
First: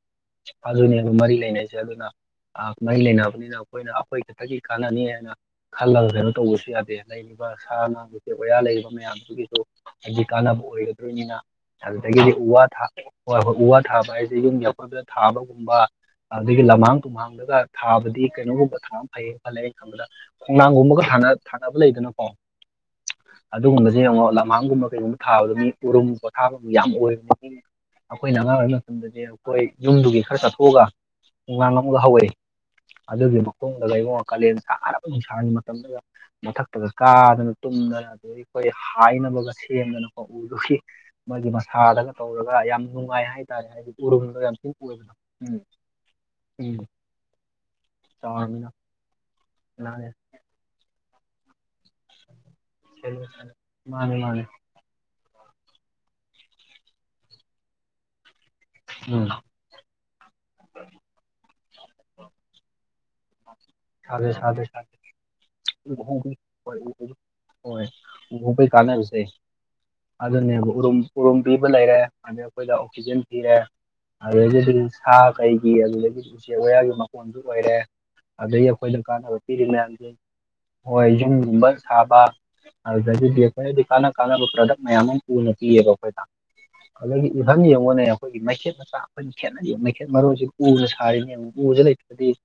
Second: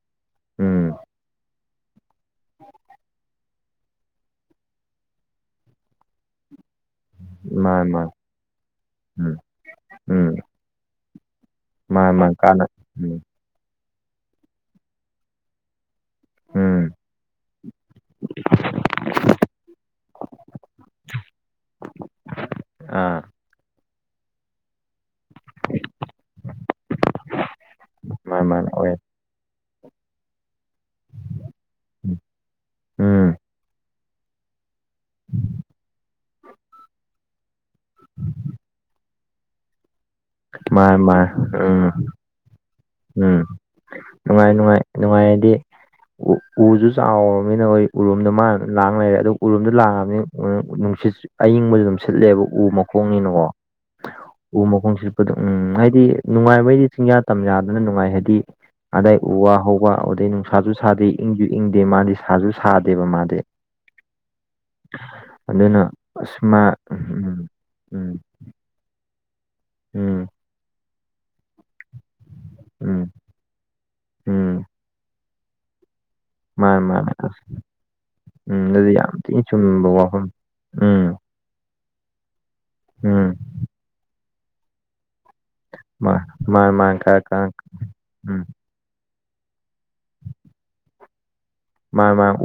ꯎꯝ ꯑꯗꯨꯅꯦꯕ ꯃꯔꯤ ꯂꯩꯅꯩꯁꯦ ꯑꯗꯨꯅ ꯃꯔꯤ ꯂꯩꯅꯕꯅꯤꯅ ꯑꯩꯈꯣꯏꯅ ꯑꯩꯈꯣꯏ ꯈꯛꯇꯒꯤ ꯀꯥꯟꯅꯅꯤ ꯍꯥꯏꯅ ꯈꯜꯂꯒ ꯀꯩꯅꯣ ꯇꯧꯕꯁꯨ ꯌꯥꯗꯦ ꯂꯩꯔꯤꯕ ꯁꯥ ꯃꯥꯅꯦ ꯉ ꯃꯥꯅꯦ ꯎꯆꯦꯛ ꯑꯣꯌꯥ ꯂꯩꯔꯤꯕ ꯎꯝ ꯃꯌꯥꯝꯗꯨꯒꯤꯁꯨ ꯍꯥꯏꯗꯤ ꯎꯝ ꯀꯥꯟꯅꯕ ꯑꯣꯏꯒꯗꯣꯏꯅꯤꯅ ꯃꯥꯅꯦ ꯑꯗꯨꯗꯒꯤꯗꯤ ꯃꯥꯅꯦ ꯎ ꯋꯥ ꯀꯥꯟꯅ ꯊꯥ ꯎꯝ ꯍꯣꯏ ꯍꯣꯏ ꯎ ꯋꯥ ꯊꯥꯕ ꯍꯥꯏꯁꯦ ꯌꯨꯝꯒꯤ ꯑꯀꯣꯏꯕꯗ ꯊꯥꯕꯒꯨꯝꯕ ꯑꯗꯨꯗꯒꯤ ꯎꯝ ꯂꯝꯍꯥꯡ ꯇꯨꯝꯍꯥꯡꯗꯒ ꯊꯥꯕꯗꯤ ꯀꯩꯅꯣꯒꯨꯝꯕ ꯊꯥ ꯑꯃ ꯐꯩꯌꯦ ꯈꯜꯂꯦꯩꯅ ꯈꯪꯕꯗ ꯑꯥ [unintelligible] [inaudible] ꯁꯤ ꯌꯦꯡꯉꯣ ꯂꯝꯍꯥꯡꯒꯨꯝꯕ ꯀꯩꯒꯨꯝꯕ ꯊꯥꯕꯗꯨ ꯃꯤ ꯎꯔꯨꯝ ꯄꯣꯊꯥꯕꯗꯨ ꯌꯥꯝ ꯑꯣꯏꯕꯅꯤ ꯑꯩꯈꯣꯏ ꯅ ꯃꯥꯅꯦ ꯑꯍꯥ ꯃꯥꯅꯦ ꯑꯣꯏꯔꯤ ꯑꯣꯏ ꯃꯇꯝꯗꯗꯤ ꯑꯩꯈꯣꯏ ꯌꯨꯝꯗꯨꯒꯤ ꯈꯔ ꯆꯊ ꯊꯣꯛꯑꯒ ꯈꯉꯥꯡ ꯑꯃꯒ ꯍꯧꯔꯛꯏ ꯎꯝ ꯑꯗꯨꯒꯤ ꯃꯈꯣꯡꯗ ꯂꯩꯉꯣ ꯀꯥꯂꯦꯟ ꯁꯥꯔꯕ ꯅꯨꯡꯁꯥꯒꯤ ꯃꯇꯝꯗꯒ ꯃꯊꯛꯇꯒ ꯀꯥꯗꯅ ꯇꯨꯝꯗꯅ ꯑꯗꯨ ꯑꯩꯈꯣꯏ ꯍꯥꯏꯅꯕꯒ ꯁꯦꯝꯗꯅ ꯎꯎꯗꯨꯒꯤ ꯃꯥꯅꯦ ꯃꯥꯅꯦ ꯃꯥꯒꯤ ꯎꯝ ꯃꯁꯥꯗꯒ ꯇꯧꯔꯒ ꯌꯥꯝ ꯅꯨꯡꯉꯥꯏ ꯎꯝ ꯍꯥꯏꯇꯥꯔꯦ ꯍꯥꯏꯗꯤ ꯎꯨꯕꯗꯣ ꯅꯨꯡꯉꯥꯏ ꯌꯥꯝ ꯊꯤꯟ ꯅꯨꯡꯉꯥꯏ ꯑꯣꯏꯕꯗꯣ ꯅꯨꯡꯉꯥꯏꯔꯗꯤ ꯎꯝ ꯎ ꯎꯝ ꯎꯁꯨꯨ ꯆꯥꯎꯔꯕꯅꯤꯅ ꯍꯣꯏ ꯎꯔꯣꯝꯗ ꯃꯥ ꯆꯥꯎꯔꯃꯤꯅ ꯂꯥꯛ ꯂꯩꯔꯦ ꯑꯗꯨꯗ ꯎꯔꯣꯝꯗ ꯃꯥꯅꯦ ꯂꯥꯡꯉꯕꯅꯤ ꯅꯨꯡꯁꯤꯠ ꯑꯌꯤꯡꯕꯁꯨ ꯑꯗꯨꯝ ꯁꯤꯠꯂꯦꯕ ꯎ ꯈꯣꯡꯉꯤꯅꯀꯣ ꯃꯥꯅꯦ ꯃꯥꯅꯦ ꯎ ꯃꯈꯣꯡ ꯁꯤꯠꯄꯗ ꯎꯝ ꯍꯥꯏꯗꯤ ꯅꯨꯡꯉꯥꯏꯕꯩꯗꯤ ꯆꯤꯡꯖꯥꯛ ꯇꯝꯖꯥꯗ ꯑꯗꯨꯅ ꯅꯨꯡꯉꯥꯏ ꯍꯥꯏꯗꯤ ꯑꯗꯥꯏ ꯎꯝ ꯎ ꯋꯥ ꯍꯧ ꯋꯥ ꯑꯗꯩ ꯅꯨꯡꯁꯥꯁꯨ ꯁꯥꯗꯦ ꯏꯪꯖꯨ ꯏꯪꯗꯦ ꯃꯥꯗꯤ ꯁꯥꯁꯨ ꯁꯥꯗꯦꯕ ꯃꯥꯗꯤ ꯁꯥꯗ‌ꯦ ꯁꯥꯗ‌ꯦ ꯑꯗꯨꯅ ꯑꯁ ꯃꯥ ꯎꯝ ꯎꯝ [inaudible] ꯎ ꯍꯧꯕꯩ ꯀꯥꯟꯅꯕꯁꯦ ꯎꯝ ꯑꯗꯨꯅꯦꯕ ꯎꯔꯨꯝ ꯎꯔꯨꯝ ꯄꯤꯕ ꯂꯩꯔꯦ ꯑꯗꯩ ꯑꯩꯈꯣꯏꯗ ꯎꯝ ꯑꯣꯛꯁꯤꯖꯦꯟ ꯄꯤꯔꯦ ꯎꯝ ꯑꯗꯒꯤꯖꯨ ꯁꯥ ꯀꯩꯒꯤ ꯑꯗꯨꯗꯒꯤꯗꯤ ꯎꯆꯦꯛ ꯃꯥꯅꯦ ꯋꯥꯌꯥꯒꯤ ꯃꯥꯅꯦ ꯃꯀꯣꯟꯁꯨ ꯑꯣꯏꯔꯦ ꯎꯝ ꯑꯗꯒꯤ ꯑꯗꯨꯗꯤ ꯑꯩꯈꯣꯏꯗ ꯌꯥꯝ ꯀꯥꯟꯅꯕ ꯊꯤꯅ ꯄꯤꯔꯤ ꯆꯨꯝꯕ ꯃꯌꯥꯝꯖ‌ꯦ ꯋꯥꯐꯝ ꯍꯣꯏ ꯎꯝ ꯌꯨꯝꯒꯨꯝꯕ ꯁꯥꯕ ꯎꯝ ꯑꯗꯨꯗꯒꯤꯗꯤ ꯑꯩꯈꯣꯏꯊꯗꯤ ꯀꯥꯟꯅ ꯀꯥꯟꯅꯕ ꯄ꯭ꯔꯗꯛ ꯃꯌꯥꯝ ꯑꯝ ꯎꯅ ꯄꯤꯌꯦꯕꯥ ꯃꯥ ꯑꯩꯈꯣꯏꯗ ꯃꯥ ꯃꯥ ꯀ ꯑꯗꯒꯤ ꯀ ꯏꯍꯟ ꯌꯦꯡꯉꯣꯅꯦ ꯑꯩꯈꯣꯏꯒꯤ ꯎꯝ ꯃꯥꯏꯈꯦꯠ ꯃꯆꯥ ꯑꯩꯈꯣꯏꯅ ꯈꯦꯠꯅꯔꯤꯕ ꯃꯩꯈꯦꯠ ꯃꯔꯨꯖ‌ꯦ ꯎꯅ ꯁꯥꯔꯤꯅꯦ ꯌ‌ꯦꯡꯎ ꯎꯁꯦ ꯃꯥ ꯃꯥ ꯂꯩꯇ꯭ꯔꯗꯤ ꯎ